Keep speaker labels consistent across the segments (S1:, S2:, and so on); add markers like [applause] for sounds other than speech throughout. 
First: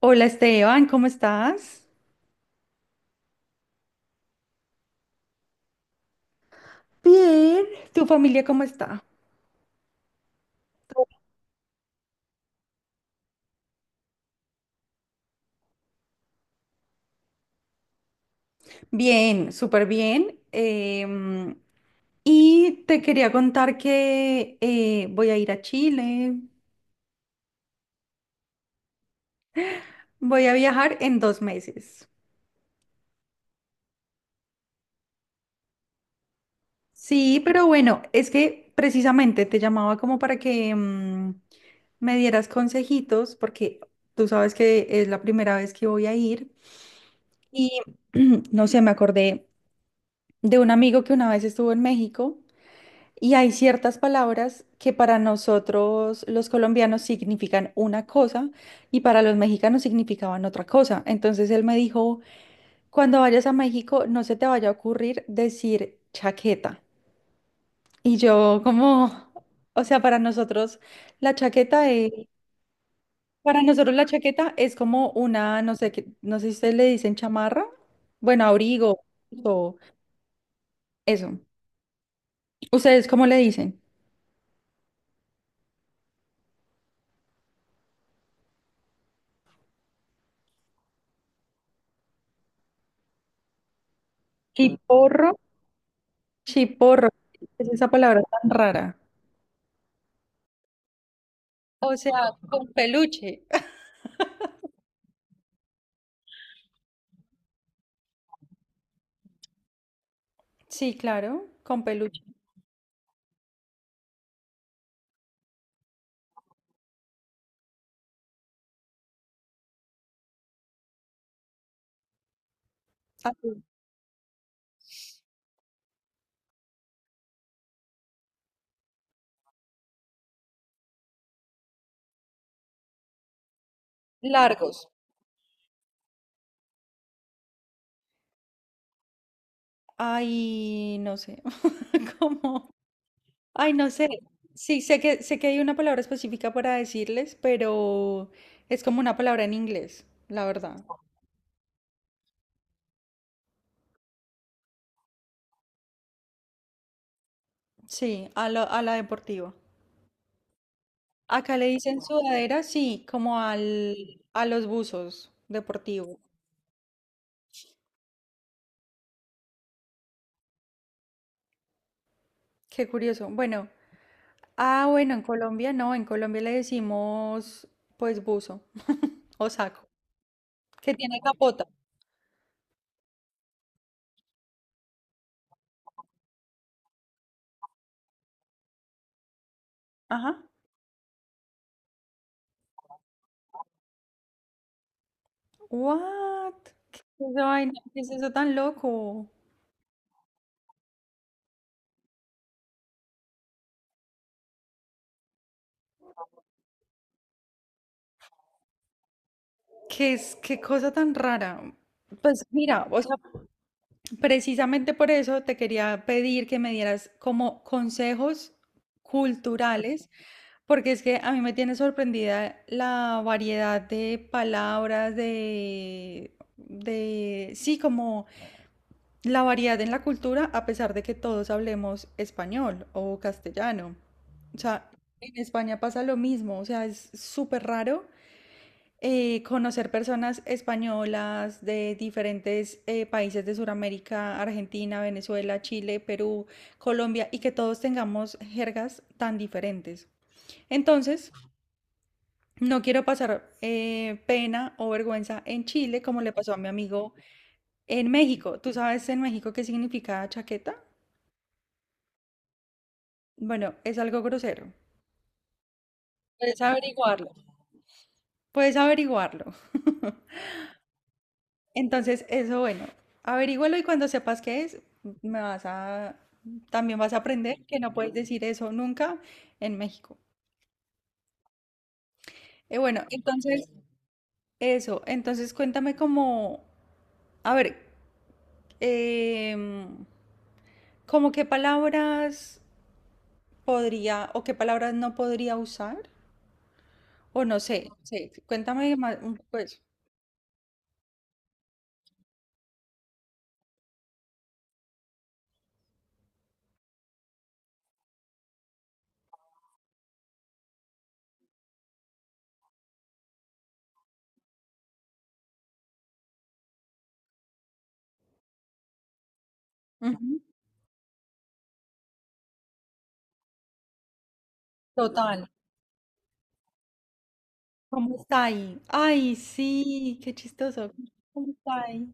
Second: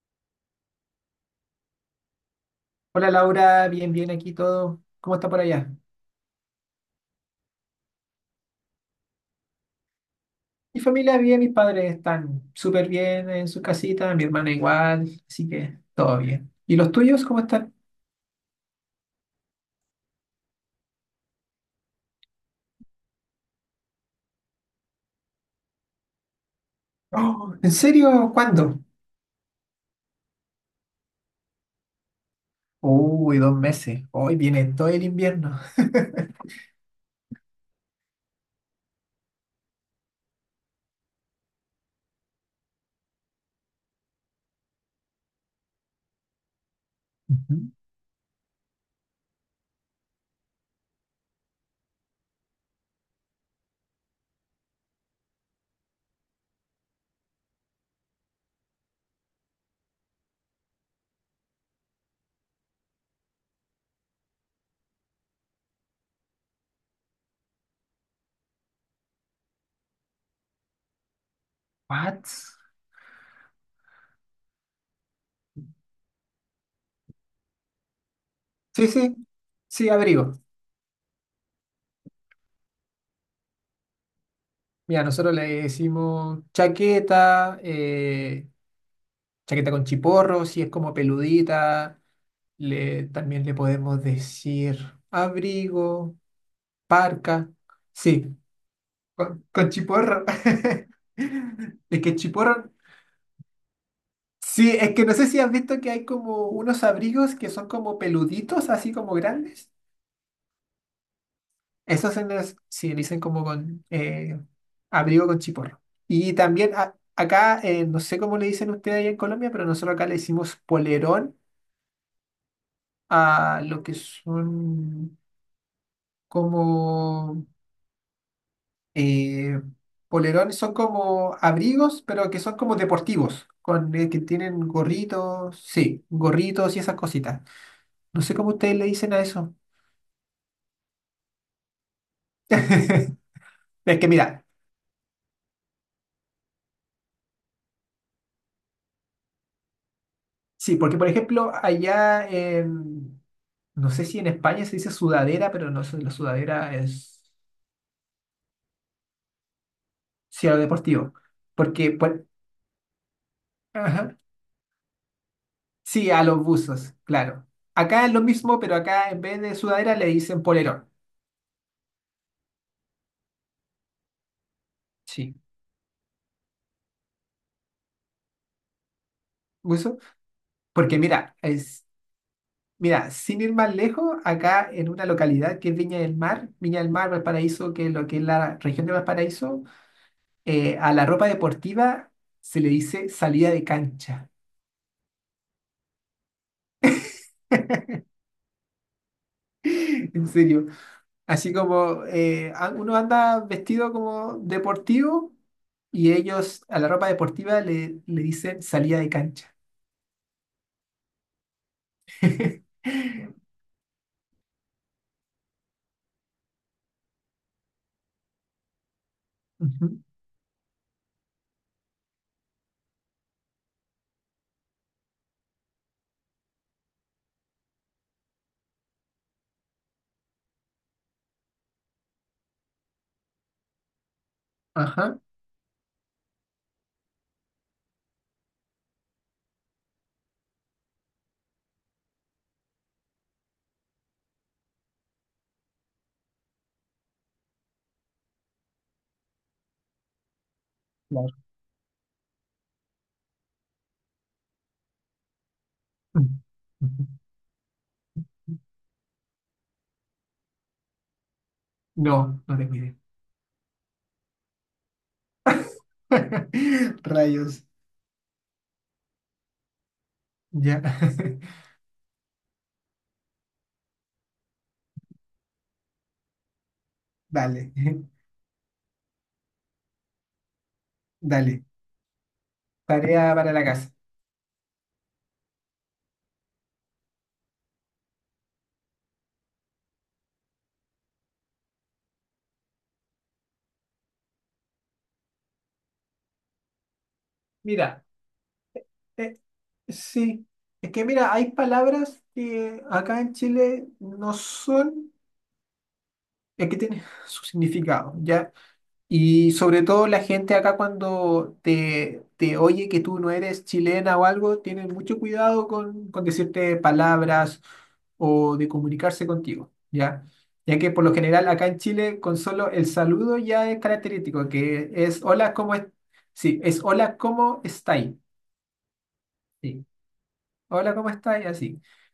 S1: Hola Esteban, ¿cómo estás?
S2: Hola Laura, bien, bien aquí todo. ¿Cómo está por allá?
S1: Bien. ¿Tu familia cómo está?
S2: Mi familia bien, mis padres están súper bien en sus casitas, mi hermana igual, así que todo bien. ¿Y los tuyos cómo están?
S1: Bien, súper bien. Y te quería contar que voy a ir a Chile,
S2: Oh, ¿en serio? ¿Cuándo?
S1: voy a viajar en 2 meses.
S2: Uy, dos meses. Hoy viene todo el invierno.
S1: Sí, pero bueno, es que precisamente te llamaba como para que me dieras consejitos, porque tú sabes que es la primera vez que voy a ir. Y
S2: Ujú.
S1: [clears throat] no sé, me acordé de un amigo que una vez estuvo en México. Y hay ciertas palabras que para nosotros los colombianos significan una cosa y para los mexicanos significaban otra cosa. Entonces él me dijo, cuando vayas a México no se te vaya a ocurrir decir chaqueta. Y yo como, o sea, para nosotros la chaqueta es,
S2: What?
S1: para nosotros la chaqueta es como una, no sé qué, no sé si ustedes le dicen chamarra, bueno,
S2: Sí,
S1: abrigo
S2: sí,
S1: o
S2: sí, abrigo.
S1: eso. ¿Ustedes cómo le dicen?
S2: Mira, nosotros le decimos chaqueta, chaqueta con chiporro, si es como peludita. También le podemos decir
S1: Chiporro.
S2: abrigo.
S1: Chiporro, ¿qué
S2: Parca,
S1: es esa palabra
S2: sí,
S1: tan rara?
S2: con chiporro. [laughs]
S1: O
S2: Es que
S1: sea, con
S2: chiporro,
S1: peluche.
S2: sí, es que no sé si has visto que hay como unos abrigos que son como peluditos, así como grandes.
S1: Sí, claro, con
S2: Esos
S1: peluche.
S2: se los, sí, le dicen como con abrigo con chiporro. Y también acá, no sé cómo le dicen ustedes allá en Colombia, pero nosotros acá le decimos polerón a
S1: Así,
S2: lo que son como eh, polerones son como abrigos, pero que son como deportivos, con que tienen
S1: largos.
S2: gorritos, sí, gorritos y esas cositas. No sé cómo ustedes le dicen a eso.
S1: Ay, no sé, [laughs] cómo.
S2: [laughs]
S1: Ay, no
S2: Es que
S1: sé.
S2: mira,
S1: Sí, sé que hay una palabra específica para decirles, pero es como una palabra en inglés, la
S2: sí,
S1: verdad.
S2: porque por ejemplo, no sé si en España se dice sudadera, pero no sé, la sudadera es,
S1: Sí, a la deportiva.
S2: sí, a lo deportivo.
S1: Acá le
S2: Porque,
S1: dicen
S2: por-
S1: sudadera, sí, como
S2: ajá,
S1: al, a los buzos
S2: sí,
S1: deportivos.
S2: a los buzos, claro. Acá es lo mismo, pero acá en vez de sudadera le dicen polerón.
S1: Qué curioso. Bueno, ah, bueno, en
S2: Sí,
S1: Colombia no, en Colombia le decimos pues buzo o saco,
S2: buzo.
S1: que
S2: Porque
S1: tiene
S2: mira,
S1: capota.
S2: es Mira, sin ir más lejos, acá en una localidad que es Viña del Mar, Valparaíso, que es lo que es la región de Valparaíso,
S1: Ajá.
S2: a la ropa deportiva se le dice salida de cancha,
S1: What? ¿Qué es esa vaina? ¿Qué es eso tan loco?
S2: [laughs] en serio. Así como uno anda vestido como deportivo y ellos a la ropa deportiva le dicen salida de cancha.
S1: ¿Qué es, qué cosa tan rara? Pues
S2: [laughs]
S1: mira, o sea, precisamente por eso te quería pedir que me dieras como consejos
S2: Ujú,
S1: culturales, porque es que a mí me tiene sorprendida la variedad de palabras, sí, como la variedad en la cultura, a pesar de que todos hablemos español o castellano. O sea,
S2: ajá,
S1: en España pasa lo mismo, o sea, es súper raro conocer personas españolas de diferentes países de Sudamérica, Argentina, Venezuela, Chile, Perú, Colombia, y que todos tengamos jergas tan diferentes. Entonces,
S2: claro.
S1: no quiero pasar pena o vergüenza en Chile como
S2: Mm.
S1: le pasó a mi
S2: Ujú.
S1: amigo en México. ¿Tú sabes en México qué significa chaqueta?
S2: No, no te cuide.
S1: Bueno, es algo grosero. Puedes
S2: [laughs]
S1: averiguarlo.
S2: Rayos,
S1: Puedes averiguarlo.
S2: ya. [laughs]
S1: Entonces, eso, bueno, averígualo y cuando sepas qué es, me vas a, también vas a aprender
S2: Vale.
S1: que no puedes decir eso nunca en México.
S2: Dale,
S1: Bueno,
S2: tarea para la
S1: entonces,
S2: casa.
S1: eso, entonces cuéntame como, a ver, em, como qué palabras podría o qué palabras no podría usar, o no sé,
S2: Mira,
S1: sí, cuéntame más,
S2: eh,
S1: pues.
S2: sí, es que mira, hay palabras que acá en Chile no son, es que tienen [laughs] su significado, ¿ya? Y sobre todo la gente acá cuando te oye que tú no eres chilena o algo, tienen mucho cuidado con decirte palabras o de comunicarse contigo, ¿ya?
S1: Ujú.
S2: Ya que por lo general acá en Chile con solo el saludo ya es característico, que es
S1: Total.
S2: hola, ¿cómo es? Sí, es hola, ¿cómo estáis?
S1: ¿Cómo está ahí? Ay,
S2: Sí,
S1: sí, qué chistoso.
S2: hola, ¿cómo estáis?
S1: ¿Cómo
S2: Así.
S1: está ahí?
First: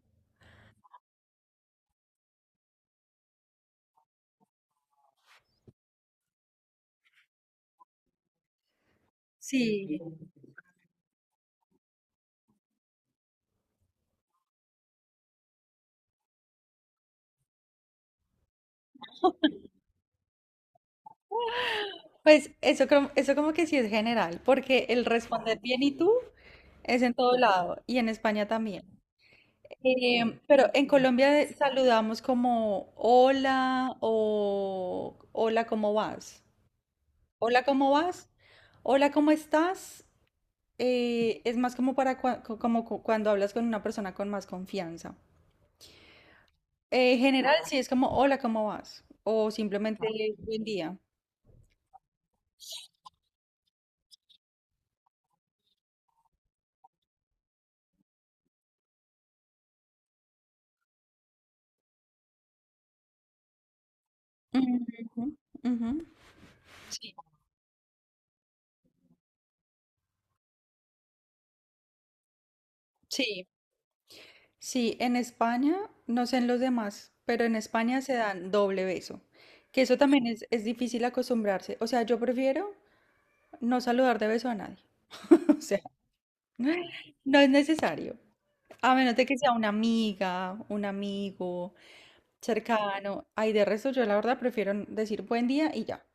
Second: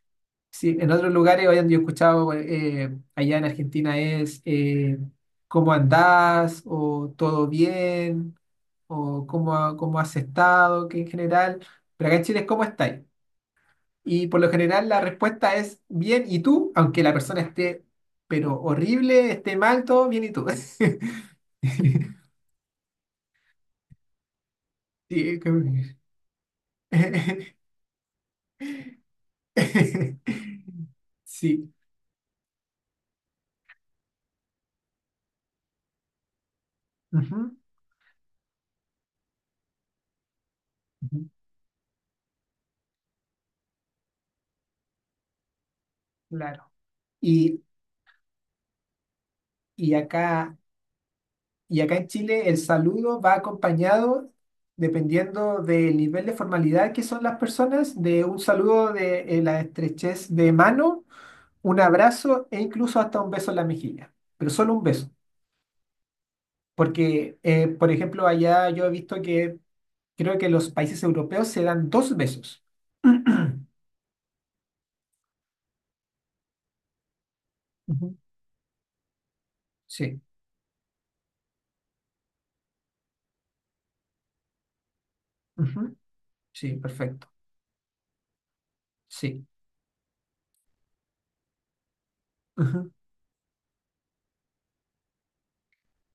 S2: Sí, en otros lugares, hoy yo he escuchado allá en Argentina es ¿cómo andás? O ¿todo bien? O cómo,
S1: Sí.
S2: cómo has estado, que en general, pero acá en Chile es cómo estáis. Y por lo general la respuesta es bien, ¿y tú? Aunque la persona esté, pero horrible, esté mal, todo bien, ¿y tú? [laughs]
S1: Pues eso, eso como que sí es general, porque el
S2: Sí, es
S1: responder
S2: como.
S1: bien y tú es en todo lado y en España también. Pero en
S2: [laughs]
S1: Colombia
S2: Sí.
S1: saludamos como hola o hola, ¿cómo vas?
S2: Ujú,
S1: Hola, ¿cómo vas? Hola, ¿cómo estás?
S2: ujú,
S1: Es más como para como cuando hablas con una persona con más confianza.
S2: claro.
S1: En general,
S2: Y,
S1: sí, es como, hola, ¿cómo vas? O
S2: y
S1: simplemente, ah,
S2: acá,
S1: buen día.
S2: y acá en Chile el saludo va acompañado, dependiendo del nivel de formalidad que son las personas, de un saludo de la estrechez de mano un abrazo e incluso hasta un beso en la mejilla, pero solo
S1: Ujú,
S2: un beso,
S1: ujú. Sí,
S2: porque, por ejemplo, allá yo he visto que creo que los países europeos se dan dos besos. [clears throat] Ujú,
S1: sí, sí, en España, no sé en los demás, pero en España se dan doble beso, que eso
S2: sí,
S1: también es difícil acostumbrarse. O sea, yo prefiero no saludar de beso a nadie. [laughs] O sea,
S2: ujú, sí,
S1: [laughs]
S2: perfecto,
S1: no es necesario. A menos de que
S2: sí.
S1: sea una amiga, un amigo
S2: Ujú.
S1: cercano. Ay, de resto, yo la verdad prefiero decir buen día y ya.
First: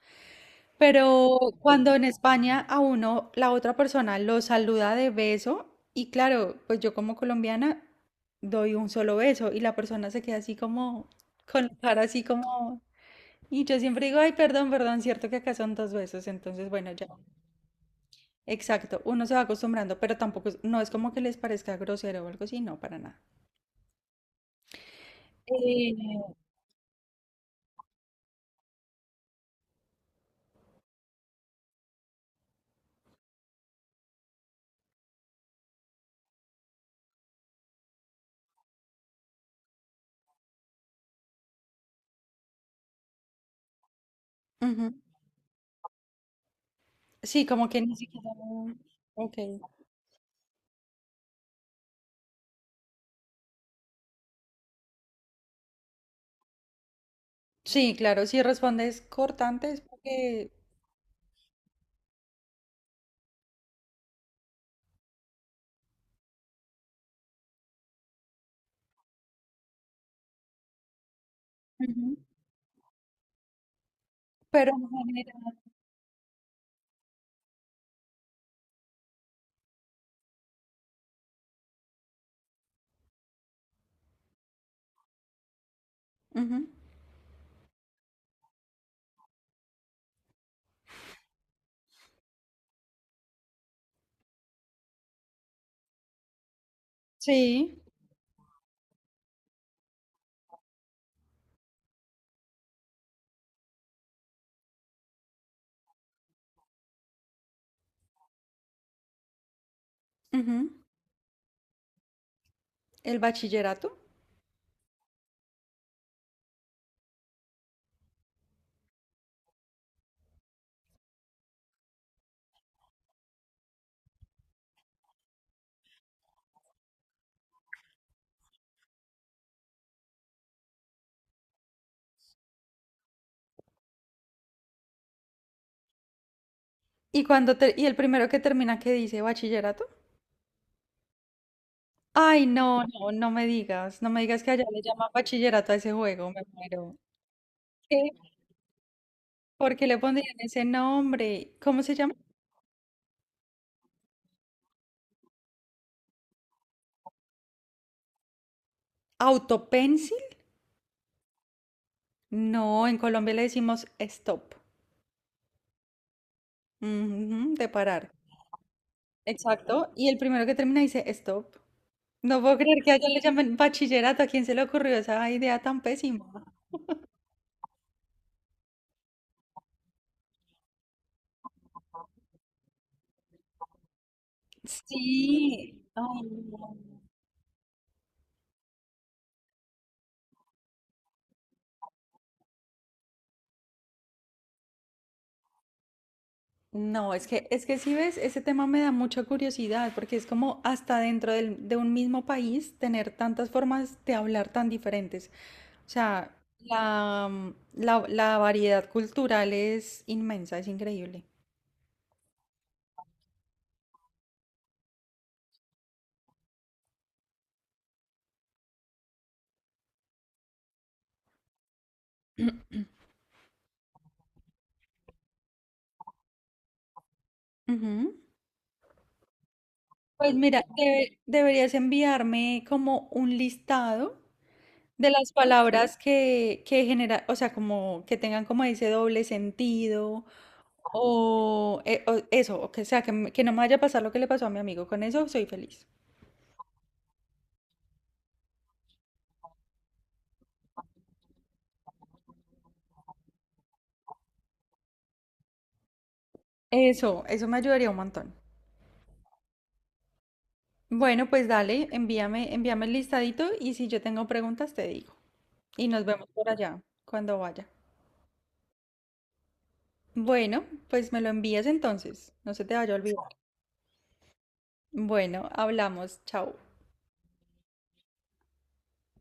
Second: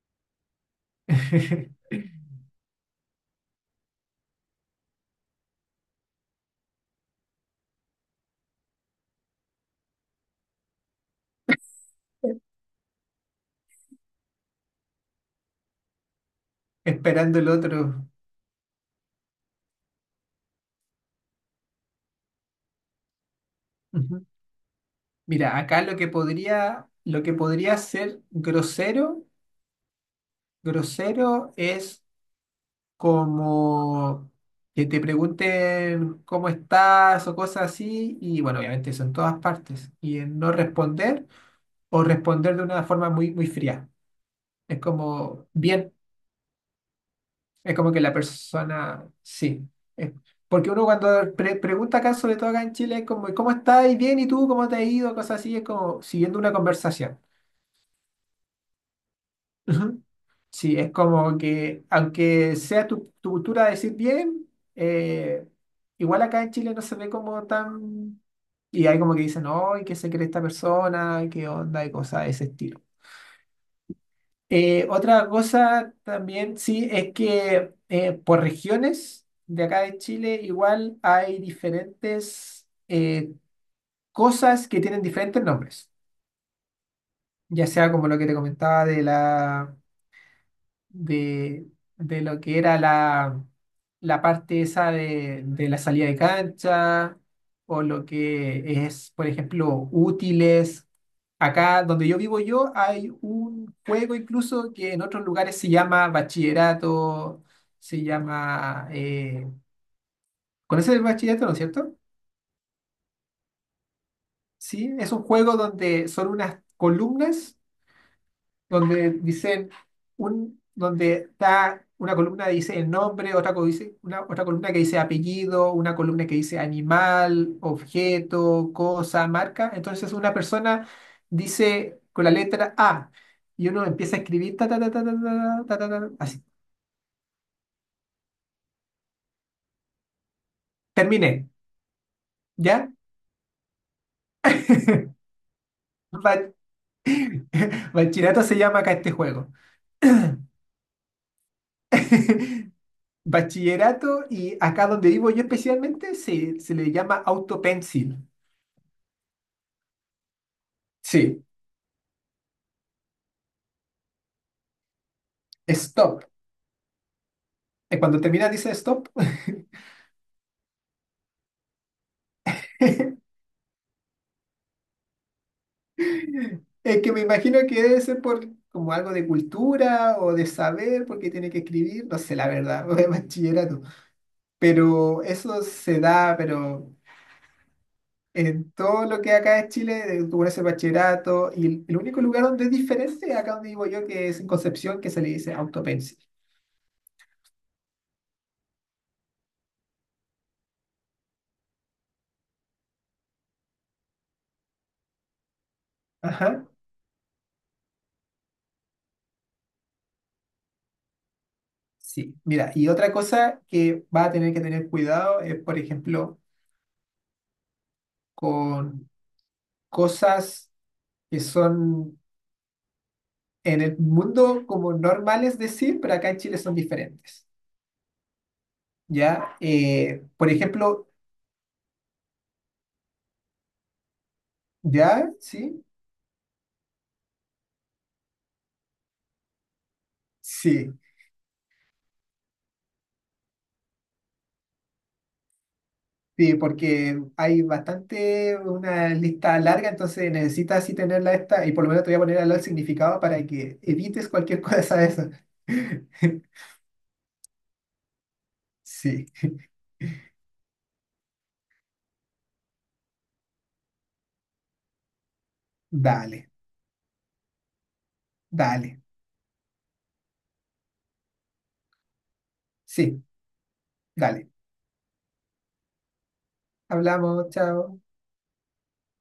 S1: Pero
S2: [laughs]
S1: cuando en España a uno, la otra persona lo saluda de beso, y claro, pues yo como colombiana doy un solo beso y la persona se queda así como, con la cara así como... Y yo siempre digo, ay, perdón, perdón, cierto que acá son 2 besos, entonces bueno, ya,
S2: Esperando el otro.
S1: exacto, uno se va acostumbrando, pero tampoco, no es como que les parezca grosero o algo así, no, para nada.
S2: Ujú. Mira, acá
S1: Eh,
S2: lo que podría ser grosero, grosero es como que te pregunten cómo estás o cosas así, y bueno, obviamente eso en todas partes, y en no responder o responder de una forma muy, muy fría. Es
S1: Ujú.
S2: como, bien,
S1: Sí, como
S2: es
S1: que
S2: como
S1: ni
S2: que la
S1: siquiera...
S2: persona,
S1: Ok.
S2: sí. Es- porque uno cuando pregunta acá, sobre todo acá en Chile, es como, ¿cómo estás? ¿Y ¿Bien? ¿Y tú? ¿Cómo te ha ido? Cosas así, es como siguiendo una conversación.
S1: Sí, claro, si respondes cortante es
S2: Ujú.
S1: porque...
S2: Sí, es como que, aunque sea tu, tu cultura decir bien, eh, igual acá en Chile no se ve como tan... Y hay como que dicen, no, ¿y qué se cree esta persona? ¿Qué onda? Y
S1: Ujú.
S2: cosas de ese estilo.
S1: Pero en
S2: Otra
S1: general,
S2: cosa también, sí, es que por regiones de acá de Chile igual hay diferentes cosas que tienen diferentes nombres,
S1: ujú,
S2: ya sea como lo que te comentaba de la... de, de lo que era la parte esa de la salida de cancha
S1: sí.
S2: o lo que es, por ejemplo, útiles. Acá donde yo vivo yo hay un juego incluso que en otros lugares se llama bachillerato, se llama...
S1: Ujú.
S2: ¿conoces el bachillerato, no es cierto?
S1: ¿El bachillerato?
S2: Sí, es un juego donde son unas columnas donde dicen donde está una columna que dice el nombre, otra columna que dice apellido, una columna que dice animal, objeto, cosa, marca. Entonces una persona dice con la letra A y uno empieza a escribir ta, ta, ta, ta, ta, ta, ta, ta, ta, así.
S1: ¿Y y el primero que termina que dice bachillerato?
S2: Terminé,
S1: Ay, no,
S2: ¿ya?
S1: no, no me digas, no me digas que allá le llaman
S2: [laughs]
S1: bachillerato a ese juego, me
S2: Ba-
S1: muero. ¿Qué?
S2: Bachillerato se llama acá este juego.
S1: ¿Por qué le pondrían ese nombre? ¿Cómo se llama?
S2: [laughs] Bachillerato y acá donde vivo yo especialmente se le llama autopencil.
S1: ¿Autopencil?
S2: Sí,
S1: No, en Colombia le decimos stop.
S2: stop.
S1: Ujú, de parar.
S2: Cuando termina dice stop.
S1: Exacto. Y el primero que termina dice stop. No puedo creer que allá le
S2: [laughs]
S1: llamen bachillerato. ¿A quién se le ocurrió esa idea tan pésima?
S2: Es que me imagino que debe ser por como algo de cultura o de saber, porque tiene que escribir, no sé la verdad, [laughs] de bachillerato. Pero eso
S1: Sí,
S2: se
S1: ay,
S2: da, pero
S1: no.
S2: en todo lo que acá es Chile, tú pones el bachillerato, y el único lugar donde es diferente, acá donde vivo yo, que es en Concepción, que se le dice autopencil.
S1: No, es que si ves, ese tema me da mucha curiosidad, porque es como hasta dentro de un mismo país tener tantas formas de hablar tan diferentes. O sea,
S2: Ajá,
S1: la, mm, la variedad cultural es inmensa, es increíble.
S2: sí. Mira, y otra cosa que va a tener que tener cuidado es, por ejemplo, con cosas que son en el mundo como normal es decir, pero acá en Chile son diferentes.
S1: Ujú.
S2: ¿Ya?
S1: Pues
S2: Por
S1: mira,
S2: ejemplo,
S1: deberías enviarme como un listado de
S2: ¿ya?
S1: las
S2: ¿Sí?
S1: palabras que genera, o sea, como que tengan como ese doble sentido
S2: Sí.
S1: o, o eso, o que sea, que, que no me vaya a pasar lo que le pasó a mi amigo. Con eso soy feliz.
S2: Sí, porque hay bastante, una lista larga, entonces necesitas así tenerla esta, y por lo menos te voy a poner al lado el significado para que evites cualquier [laughs] cosa de eso. [laughs]
S1: Eso me ayudaría un montón.
S2: Sí,
S1: Bueno, pues dale, envíame, envíame el listadito y si yo tengo preguntas te digo. Y nos vemos por
S2: dale,
S1: allá cuando vaya.
S2: dale,
S1: Bueno, pues me lo envías entonces. No se te vaya a olvidar.
S2: sí, dale.
S1: Bueno, hablamos. Chao.
S2: Hablamos, chao.